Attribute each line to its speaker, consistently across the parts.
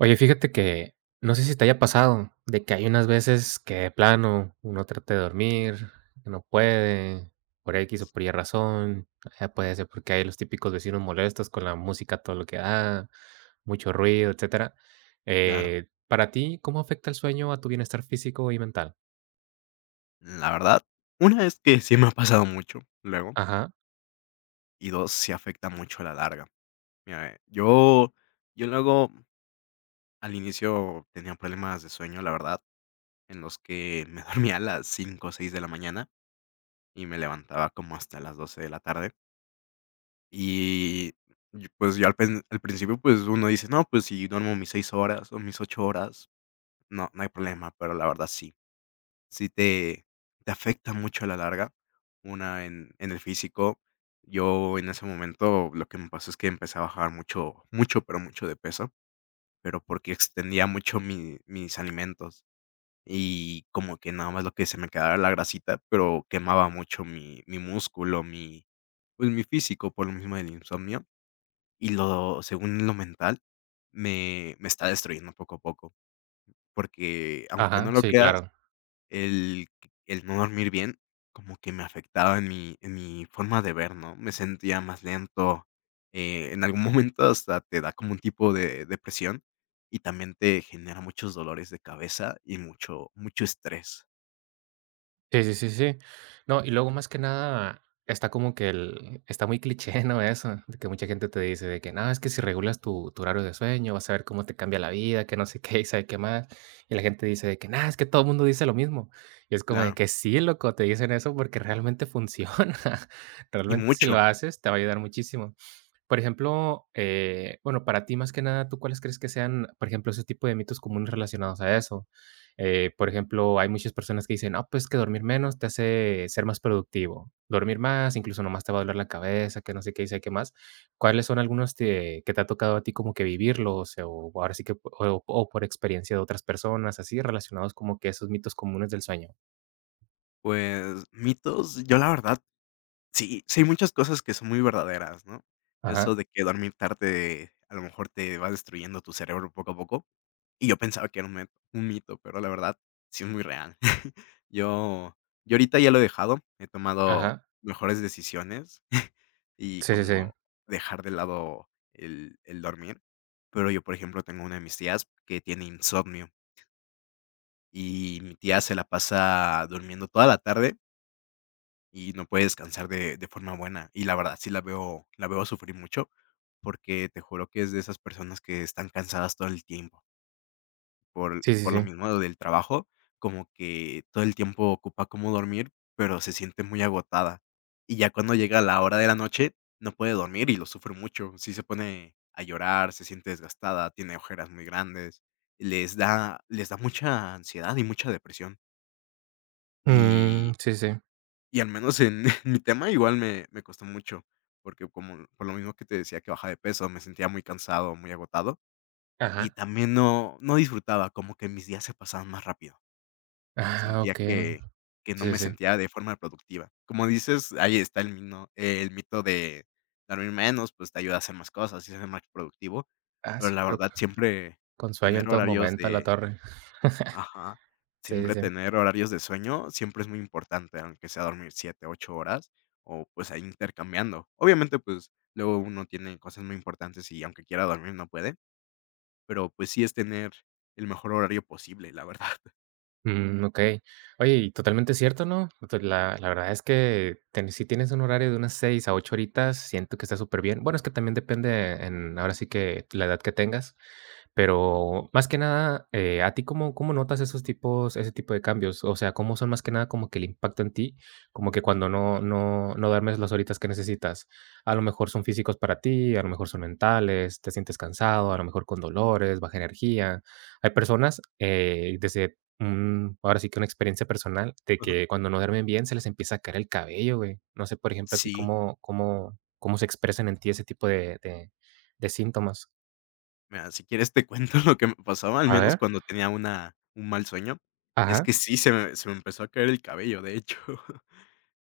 Speaker 1: Oye, fíjate que no sé si te haya pasado de que hay unas veces que de plano uno trata de dormir, que no puede, por X o por Y razón, ya puede ser porque hay los típicos vecinos molestos con la música, todo lo que da, mucho ruido, etcétera.
Speaker 2: Claro,
Speaker 1: Para ti, ¿cómo afecta el sueño a tu bienestar físico y mental?
Speaker 2: la verdad, una es que sí me ha pasado mucho luego,
Speaker 1: Ajá,
Speaker 2: y 2 sí afecta mucho a la larga. Mira, yo luego al inicio tenía problemas de sueño, la verdad, en los que me dormía a las 5 o 6 de la mañana y me levantaba como hasta las 12 de la tarde. Y, y pues yo al principio, pues uno dice: "No, pues si duermo mis 6 horas o mis 8 horas, no hay problema", pero la verdad sí. Sí, te afecta mucho a la larga, una en el físico. Yo en ese momento lo que me pasó es que empecé a bajar mucho, mucho, pero mucho de peso, pero porque extendía mucho mi mis alimentos y como que nada más lo que se me quedara la grasita, pero quemaba mucho mi músculo, pues, mi físico por lo mismo del insomnio y lo según lo mental me está destruyendo poco a poco, porque aunque
Speaker 1: ajá,
Speaker 2: no lo
Speaker 1: sí,
Speaker 2: creas
Speaker 1: claro.
Speaker 2: el el no dormir bien como que me afectaba en mi forma de ver, ¿no? Me sentía más lento, en algún momento hasta te da como un tipo de depresión y también te genera muchos dolores de cabeza y mucho mucho estrés.
Speaker 1: Sí, sí, sí, sí. No, y luego más que nada está como que el está muy cliché, ¿no? Eso, de que mucha gente te dice de que: "No, es que si regulas tu horario de sueño, vas a ver cómo te cambia la vida, que no sé qué, y sabe qué más". Y la gente dice de que: nada es que todo el mundo dice lo mismo". Y es como de
Speaker 2: Claro,
Speaker 1: que sí, loco, te dicen eso porque realmente funciona.
Speaker 2: y
Speaker 1: Realmente si
Speaker 2: mucho.
Speaker 1: lo haces, te va a ayudar muchísimo. Por ejemplo, bueno, para ti más que nada, ¿tú cuáles crees que sean, por ejemplo, ese tipo de mitos comunes relacionados a eso? Por ejemplo, hay muchas personas que dicen, no, pues que dormir menos te hace ser más productivo, dormir más, incluso nomás te va a doler la cabeza, que no sé qué y qué más. ¿Cuáles son algunos que te ha tocado a ti como que vivirlos o ahora sí que, o, por experiencia de otras personas, así relacionados como que esos mitos comunes del sueño?
Speaker 2: Pues, mitos, yo la verdad, sí sí hay muchas cosas que son muy verdaderas, ¿no?
Speaker 1: Ajá,
Speaker 2: Eso de que dormir tarde a lo mejor te va destruyendo tu cerebro poco a poco. Y yo pensaba que era un mito, pero la verdad sí es muy real. Yo yo ahorita ya lo he dejado, he tomado
Speaker 1: ajá,
Speaker 2: mejores decisiones y
Speaker 1: sí, sí, sí,
Speaker 2: como dejar de lado el dormir, pero yo, por ejemplo, tengo una de mis tías que tiene insomnio y mi tía se la pasa durmiendo toda la tarde y no puede descansar de forma buena, y la verdad sí la veo sufrir mucho, porque te juro que es de esas personas que están cansadas todo el tiempo. por
Speaker 1: sí, sí,
Speaker 2: por lo
Speaker 1: sí.
Speaker 2: mismo del trabajo, como que todo el tiempo ocupa como dormir, pero se siente muy agotada. Y ya cuando llega la hora de la noche, no puede dormir y lo sufre mucho. Sí se pone a llorar, se siente desgastada, tiene ojeras muy grandes, les da mucha ansiedad y mucha depresión.
Speaker 1: Mm,
Speaker 2: Y
Speaker 1: sí, sí,
Speaker 2: y al menos en mi tema igual me costó mucho, porque como por lo mismo que te decía que baja de peso, me sentía muy cansado, muy agotado, y
Speaker 1: ajá.
Speaker 2: también no disfrutaba, como que mis días se pasaban más rápido.
Speaker 1: Ah,
Speaker 2: Sentía
Speaker 1: ok.
Speaker 2: que no
Speaker 1: Sí, sí,
Speaker 2: me
Speaker 1: sí.
Speaker 2: sentía de forma productiva. Como dices, ahí está el mito de dormir menos, pues, te ayuda a hacer más cosas y ser más productivo,
Speaker 1: Ah,
Speaker 2: pero
Speaker 1: sí,
Speaker 2: la
Speaker 1: pero
Speaker 2: verdad siempre
Speaker 1: con sueño
Speaker 2: tener
Speaker 1: en todo
Speaker 2: horarios
Speaker 1: momento, la
Speaker 2: de,
Speaker 1: torre.
Speaker 2: ajá,
Speaker 1: Sí, sí,
Speaker 2: siempre
Speaker 1: sí.
Speaker 2: tener horarios de sueño siempre es muy importante, aunque sea dormir 7 8 horas o, pues, ahí intercambiando. Obviamente, pues, luego uno tiene cosas muy importantes y aunque quiera dormir no puede, pero, pues, sí es tener el mejor horario posible, la verdad.
Speaker 1: Mm, okey. Oye, y totalmente cierto, ¿no? Pues, la verdad es que ten si tienes un horario de unas 6 a 8 horitas, siento que está súper bien. Bueno, es que también depende en ahora sí que la edad que tengas, pero más que nada, ¿a ti cómo cómo notas esos tipos ese tipo de cambios? O sea, ¿cómo son más que nada como que el impacto en ti? Como que cuando no duermes las horitas que necesitas, a lo mejor son físicos para ti, a lo mejor son mentales, te sientes cansado, a lo mejor con dolores, baja energía. Hay personas, desde Mm, ahora sí que una experiencia personal de que cuando no duermen bien se les empieza a caer el cabello, güey. No sé, por ejemplo, a ti
Speaker 2: Sí.
Speaker 1: cómo cómo cómo se expresan en ti ese tipo de de síntomas.
Speaker 2: Mira, si quieres te cuento lo que me pasaba, al
Speaker 1: A
Speaker 2: menos
Speaker 1: ver.
Speaker 2: cuando tenía una un mal sueño, y es
Speaker 1: Ajá.
Speaker 2: que sí, se me empezó a caer el cabello, de hecho,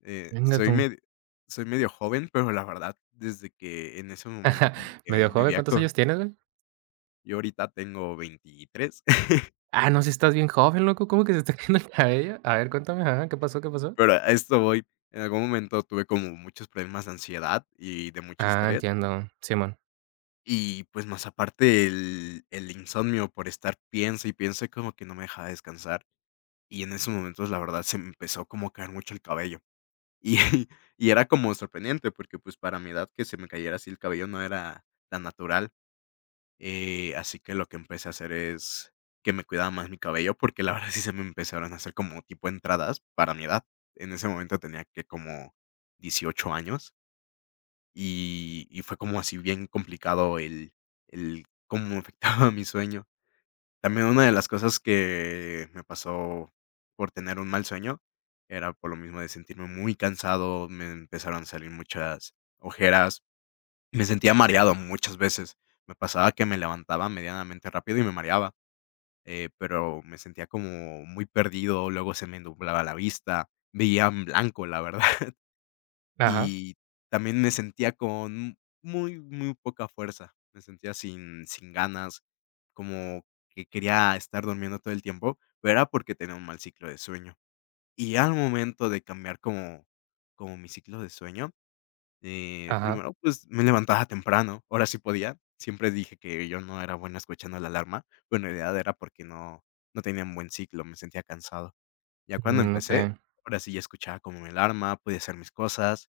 Speaker 2: eh,
Speaker 1: Venga
Speaker 2: soy
Speaker 1: tú.
Speaker 2: medio soy medio joven, pero la verdad, desde que en ese momento como que
Speaker 1: Medio joven,
Speaker 2: vivía
Speaker 1: ¿cuántos
Speaker 2: con
Speaker 1: años tienes, güey?
Speaker 2: yo ahorita tengo 23,
Speaker 1: Ah, no, si estás bien joven, loco, ¿cómo que se está cayendo el cabello? A ver, cuéntame, ajá, ¿qué pasó? ¿Qué pasó?
Speaker 2: pero a esto voy. En algún momento tuve como muchos problemas de ansiedad y de mucho
Speaker 1: Ah,
Speaker 2: estrés,
Speaker 1: entiendo, simón.
Speaker 2: y pues más aparte el insomnio por estar piense y piense como que no me dejaba descansar. Y en esos momentos, la verdad, se me empezó como a caer mucho el cabello. Y y era como sorprendente, porque, pues, para mi edad que se me cayera así el cabello no era tan natural, así que lo que empecé a hacer es que me cuidaba más mi cabello, porque la verdad sí se me empezaron a hacer como tipo entradas para mi edad. En ese momento tenía que como 18 años, y fue como así bien complicado el cómo me afectaba mi sueño. También una de las cosas que me pasó por tener un mal sueño, era por lo mismo de sentirme muy cansado, me empezaron a salir muchas ojeras, me sentía mareado muchas veces. Me pasaba que me levantaba medianamente rápido y me mareaba, pero me sentía como muy perdido, luego se me nublaba la vista, veía en blanco, la verdad.
Speaker 1: Ajá,
Speaker 2: Y también me sentía con muy, muy poca fuerza, me sentía sin ganas, como que quería estar durmiendo todo el tiempo, pero era porque tenía un mal ciclo de sueño. Y al momento de cambiar como mi ciclo de sueño,
Speaker 1: ajá.
Speaker 2: primero, pues, me levantaba temprano, ahora sí podía. Siempre dije que yo no era bueno escuchando la alarma, bueno en realidad era porque no tenía un buen ciclo, me sentía cansado. Ya cuando
Speaker 1: Mm,
Speaker 2: empecé,
Speaker 1: okey,
Speaker 2: ahora sí ya escuchaba como mi alarma, podía hacer mis cosas,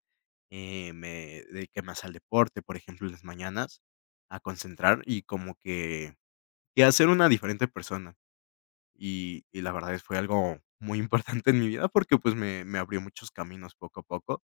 Speaker 2: me dediqué más al deporte, por ejemplo, en las mañanas, a concentrar y como que, y a ser una diferente persona. Y la verdad es fue algo muy importante en mi vida porque pues me abrió muchos caminos poco a poco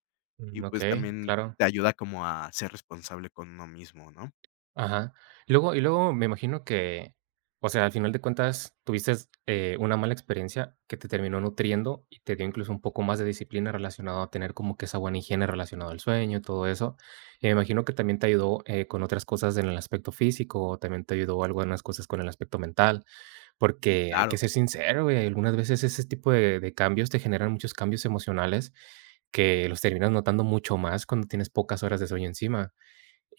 Speaker 2: y
Speaker 1: mm,
Speaker 2: pues
Speaker 1: okey,
Speaker 2: también
Speaker 1: claro.
Speaker 2: te ayuda como a ser responsable con uno mismo, ¿no?
Speaker 1: Ajá. Luego y luego me imagino que, o sea, al final de cuentas tuviste, una mala experiencia que te terminó nutriendo y te dio incluso un poco más de disciplina relacionado a tener como que esa buena higiene relacionado al sueño y todo eso. Y me imagino que también te ayudó, con otras cosas en el aspecto físico, o también te ayudó algo algunas cosas con el aspecto mental, porque hay que
Speaker 2: Claro,
Speaker 1: ser sincero, güey, algunas veces ese tipo de cambios te generan muchos cambios emocionales que los terminas notando mucho más cuando tienes pocas horas de sueño encima.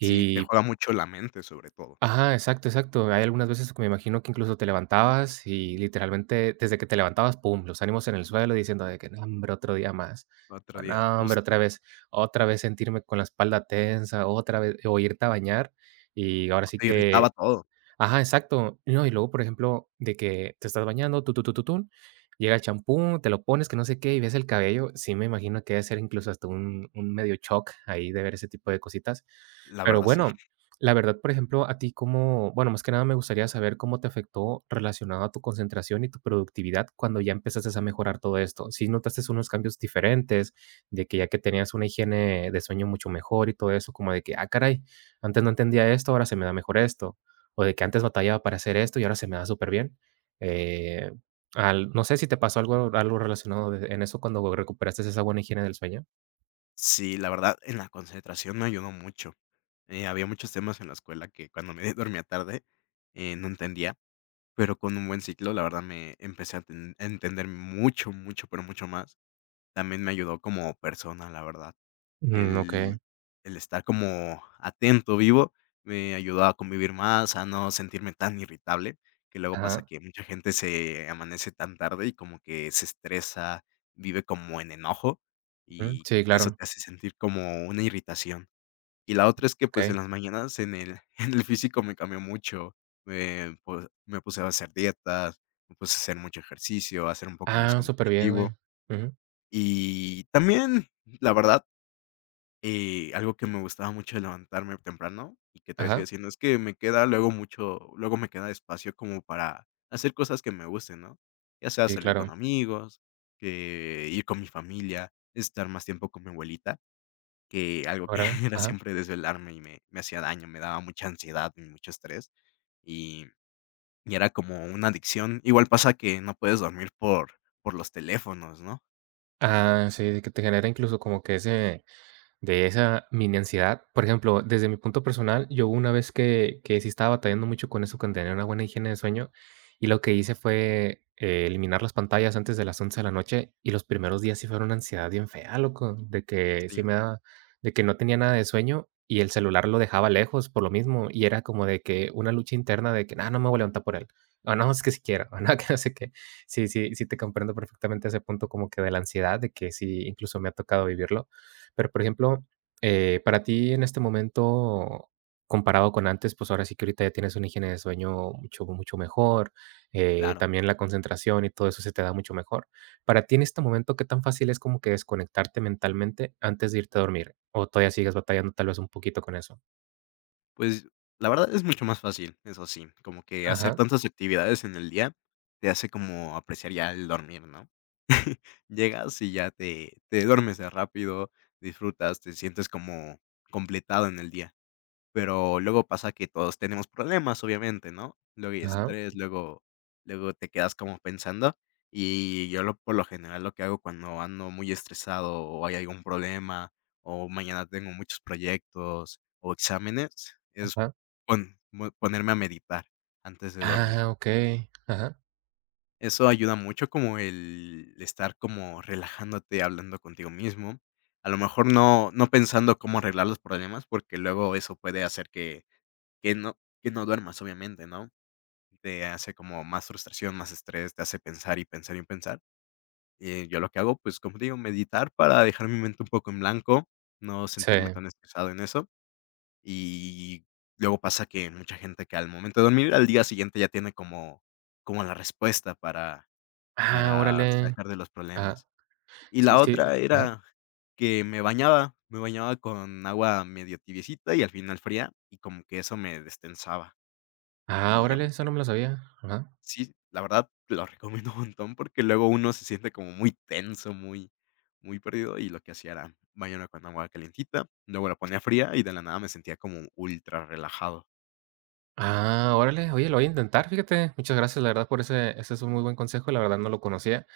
Speaker 2: sí, te juega mucho la mente sobre todo.
Speaker 1: ajá, exacto, exacto. Hay algunas veces que me imagino que incluso te levantabas y literalmente desde que te levantabas, pum, los ánimos en el suelo diciendo de que, no, hombre, otro día más.
Speaker 2: Otro
Speaker 1: O,
Speaker 2: día,
Speaker 1: no, hombre,
Speaker 2: justo.
Speaker 1: otra vez sentirme con la espalda tensa, otra vez, o irte a bañar. Y ahora sí
Speaker 2: Te irritaba
Speaker 1: que
Speaker 2: todo,
Speaker 1: ajá, exacto. No, y luego, por ejemplo, de que te estás bañando, llega el champú, te lo pones, que no sé qué, y ves el cabello. Sí, me imagino que debe ser incluso hasta un medio shock ahí de ver ese tipo de cositas.
Speaker 2: la
Speaker 1: Pero
Speaker 2: verdad sí.
Speaker 1: bueno, la verdad, por ejemplo, a ti cómo bueno, más que nada me gustaría saber cómo te afectó relacionado a tu concentración y tu productividad cuando ya empezaste a mejorar todo esto. Si notaste unos cambios diferentes, de que ya que tenías una higiene de sueño mucho mejor y todo eso, como de que, ah, caray, antes no entendía esto, ¿ahora se me da mejor esto? O de que antes batallaba para hacer esto y ahora se me da superbién. Eh, Al no sé si te pasó algo algo relacionado de en eso cuando recuperaste esa buena higiene del sueño.
Speaker 2: Sí, la verdad, en la concentración me ayudó mucho. Había muchos temas en la escuela que cuando me dormía tarde, no entendía, pero con un buen ciclo, la verdad, me empecé a, ten- a entender mucho, mucho, pero mucho más. También me ayudó como persona, la verdad.
Speaker 1: Mm, okey.
Speaker 2: El el estar como atento, vivo, me ayudó a convivir más, a no sentirme tan irritable, que luego pasa
Speaker 1: Ajá,
Speaker 2: que mucha gente se amanece tan tarde y como que se estresa, vive como en enojo,
Speaker 1: ujú,
Speaker 2: y
Speaker 1: sí,
Speaker 2: eso
Speaker 1: claro,
Speaker 2: te hace sentir como una irritación. Y la otra es que, pues,
Speaker 1: okey.
Speaker 2: en las mañanas en el en el físico me cambió mucho, me puse a hacer dietas, me puse a hacer mucho ejercicio, a ser un poco más
Speaker 1: Ah, superbién, güey.
Speaker 2: competitivo,
Speaker 1: Ujú,
Speaker 2: y también, la verdad, y algo que me gustaba mucho de levantarme temprano, y que todavía sigue
Speaker 1: ajá,
Speaker 2: haciendo, es que me queda luego mucho luego me queda espacio como para hacer cosas que me gusten, ¿no? Ya sea
Speaker 1: sí,
Speaker 2: salir con
Speaker 1: claro,
Speaker 2: amigos, que ir con mi familia, estar más tiempo con mi abuelita, que algo que
Speaker 1: órale,
Speaker 2: era
Speaker 1: ajá.
Speaker 2: siempre desvelarme y me hacía daño, me daba mucha ansiedad y mucho estrés, y y era como una adicción. Igual pasa que no puedes dormir por los teléfonos, ¿no?
Speaker 1: Ah, sí, que te genera incluso como que ese de esa mini ansiedad. Por ejemplo, desde mi punto personal, yo hubo una vez que sí estaba batallando mucho con eso, con tener una buena higiene de sueño, y lo que hice fue, eliminar las pantallas antes de las 11 de la noche, y los primeros días sí fueron una ansiedad bien fea, loco, de que sí
Speaker 2: Sí,
Speaker 1: me daba de que no tenía nada de sueño y el celular lo dejaba lejos por lo mismo, y era como de que una lucha interna de que: "No, no me voy a levantar por él, o no, es que si quiero, o no, que no sé qué". Sí, sí, sí te comprendo perfectamente ese punto como que de la ansiedad, de que sí, incluso me ha tocado vivirlo. Pero, por ejemplo, para ti en este momento, comparado con antes, pues, ahora sí que ahorita ya tienes una higiene de sueño mucho mejor,
Speaker 2: claro.
Speaker 1: también la concentración y todo eso se te da mucho mejor. Para ti en este momento, ¿qué tan fácil es como que desconectarte mentalmente antes de irte a dormir? ¿O todavía sigues batallando tal vez un poquito con eso?
Speaker 2: Pues, la verdad es mucho más fácil, eso sí, como que hacer
Speaker 1: Ajá,
Speaker 2: tantas actividades en el día te hace como apreciar ya el dormir, ¿no? Llegas y ya te duermes de rápido, disfrutas, te sientes como completado en el día. Pero luego pasa que todos tenemos problemas, obviamente, ¿no? Luego hay
Speaker 1: ajá,
Speaker 2: estrés, luego te quedas como pensando, y yo lo por lo general lo que hago cuando ando muy estresado, o hay algún problema, o mañana tengo muchos proyectos o exámenes, es
Speaker 1: ajá.
Speaker 2: ponerme a meditar antes de dormir.
Speaker 1: Ah, okey. Ajá.
Speaker 2: Eso ayuda mucho como el estar como relajándote, hablando contigo mismo. A lo mejor no pensando cómo arreglar los problemas, porque luego eso puede hacer que que no que no duermas, obviamente, ¿no? Te hace como más frustración, más estrés, te hace pensar y pensar y pensar. Yo lo que hago, pues, como te digo, meditar para dejar mi mente un poco en blanco, no
Speaker 1: Sí.
Speaker 2: sentirme tan estresado en eso. Y luego pasa que mucha gente que al momento de dormir, al día siguiente ya tiene como como la respuesta para
Speaker 1: Ah,
Speaker 2: para
Speaker 1: órale.
Speaker 2: sacar de los
Speaker 1: Ajá.
Speaker 2: problemas. Y
Speaker 1: Sí,
Speaker 2: la
Speaker 1: sí.
Speaker 2: otra
Speaker 1: Ajá.
Speaker 2: era que me bañaba con agua medio tibiecita y al final fría, y como que eso me destensaba,
Speaker 1: Ah,
Speaker 2: y ya
Speaker 1: órale, eso no me lo sabía. Ajá.
Speaker 2: sí, la verdad lo recomiendo un montón, porque luego uno se siente como muy tenso, muy muy perdido, y lo que hacía era bañarme con agua calentita, luego la ponía fría y de la nada me sentía como ultra relajado.
Speaker 1: Ah, órale. Oye, lo voy a intentar, fíjate. Muchas gracias, la verdad, por ese es un muy buen consejo, la verdad no lo conocía.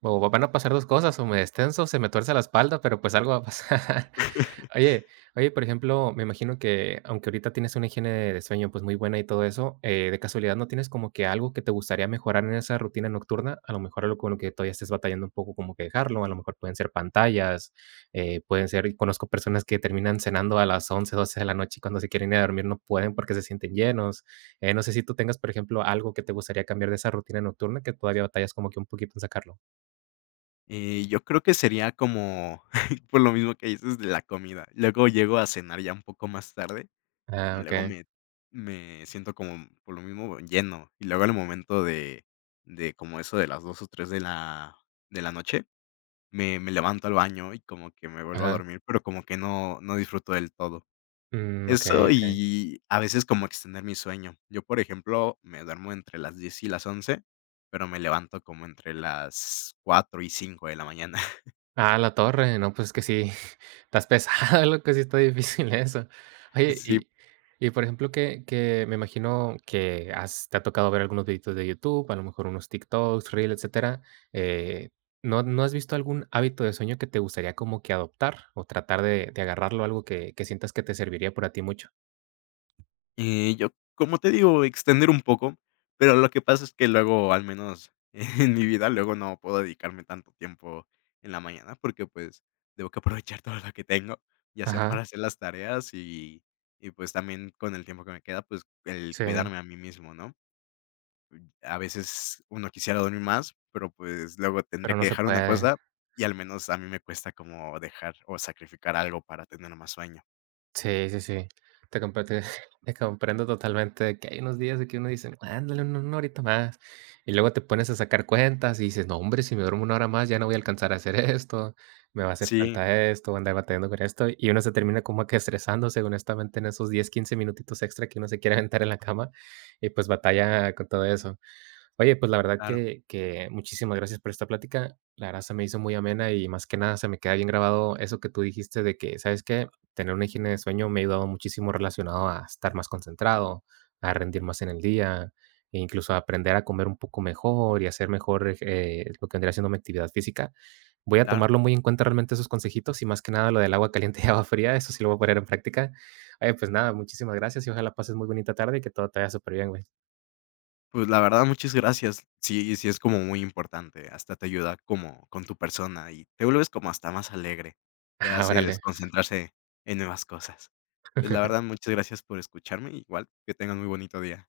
Speaker 1: O va van a pasar 2 cosas, o me destenso, se me tuerce la espalda, pero, pues, algo va a pasar. Oye oye, por ejemplo, me imagino que, aunque ahorita tienes una higiene de sueño, pues, muy buena y todo eso, de casualidad, ¿no tienes como que algo que te gustaría mejorar en esa rutina nocturna? A lo mejor algo con lo que todavía estés batallando un poco como que dejarlo, a lo mejor pueden ser pantallas, pueden ser conozco personas que terminan cenando a las 11 o 12 de la noche, y cuando se quieren ir a dormir no pueden porque se sienten llenos. No sé si tú tengas, por ejemplo, algo que te gustaría cambiar de esa rutina nocturna que todavía batallas como que un poquito en sacarlo.
Speaker 2: Yo creo que sería como por lo mismo que dices de la comida. Luego llego a cenar ya un poco más tarde, y
Speaker 1: Ah,
Speaker 2: luego
Speaker 1: okey.
Speaker 2: me siento como, por lo mismo, lleno, y luego al momento de como eso de las 2 o 3 de la noche. Me levanto al baño y como que me vuelvo a
Speaker 1: Ajá.
Speaker 2: dormir, pero como que no disfruto del todo.
Speaker 1: Mm, okey,
Speaker 2: Eso
Speaker 1: okey.
Speaker 2: y a veces como extender mi sueño. Yo, por ejemplo, me duermo entre las 10 y las 11 pero me levanto como entre las 4 y 5 de la mañana.
Speaker 1: Ah, la torre. No, pues, es que sí, estás pesada, loco, sí está difícil eso. Oye,
Speaker 2: Sí.
Speaker 1: por ejemplo, que me imagino que has te ha tocado ver algunos videitos de YouTube, a lo mejor unos TikToks, Reels, etcétera, eh, no has visto algún hábito de sueño que te gustaría como que adoptar o tratar de agarrarlo, algo que sientas que te serviría por a ti mucho?
Speaker 2: Yo, como te digo, extender un poco, pero lo que pasa es que luego, al menos en mi vida, luego no puedo dedicarme tanto tiempo en la mañana porque pues tengo que aprovechar todo lo que tengo, ya sea para
Speaker 1: Ajá,
Speaker 2: hacer las tareas y pues también con el tiempo que me queda, pues el
Speaker 1: sí,
Speaker 2: cuidarme a mí mismo, ¿no? A veces uno quisiera dormir más, pero pues luego tendría
Speaker 1: pero
Speaker 2: que
Speaker 1: no se
Speaker 2: dejar una
Speaker 1: puede.
Speaker 2: cosa y al menos a mí me cuesta como dejar o sacrificar algo para tener más sueño.
Speaker 1: Sí, sí, sí. Te compre te te comprendo totalmente, de que hay unos días de que uno dice: "Ándale, un una horita más", y luego te pones a sacar cuentas y dices: "No, hombre, si me duermo una hora más, ya no voy a alcanzar a hacer esto, me va a hacer
Speaker 2: Sí,
Speaker 1: falta esto, voy a andar batallando con esto", y uno se termina como que estresándose, honestamente, en esos 10, 15 minutitos extra que uno se quiere aventar en la cama, y pues batalla con todo eso. Oye, pues la verdad
Speaker 2: claro,
Speaker 1: que muchísimas gracias por esta plática. La verdad se me hizo muy amena y más que nada se me queda bien grabado eso que tú dijiste de que, ¿sabes qué? Tener una higiene de sueño me ha ayudado muchísimo relacionado a estar más concentrado, a rendir más en el día, e incluso a aprender a comer un poco mejor y hacer mejor, ej lo que vendría siendo mi actividad física. Voy a
Speaker 2: claro.
Speaker 1: tomarlo muy en cuenta realmente esos consejitos y más que nada lo del agua caliente y agua fría, eso sí lo voy a poner en práctica. Oye, pues nada, muchísimas gracias y ojalá pases muy bonita tarde y que todo te vaya súper bien, güey.
Speaker 2: Pues, la verdad, muchas gracias. Sí, sí es como muy importante, hasta te ayuda como con tu persona y te vuelves como hasta más alegre, te
Speaker 1: Ah,
Speaker 2: hace
Speaker 1: órale.
Speaker 2: desconcentrarse en nuevas cosas. Pues, la verdad, muchas gracias por escucharme, igual que tengas muy bonito día.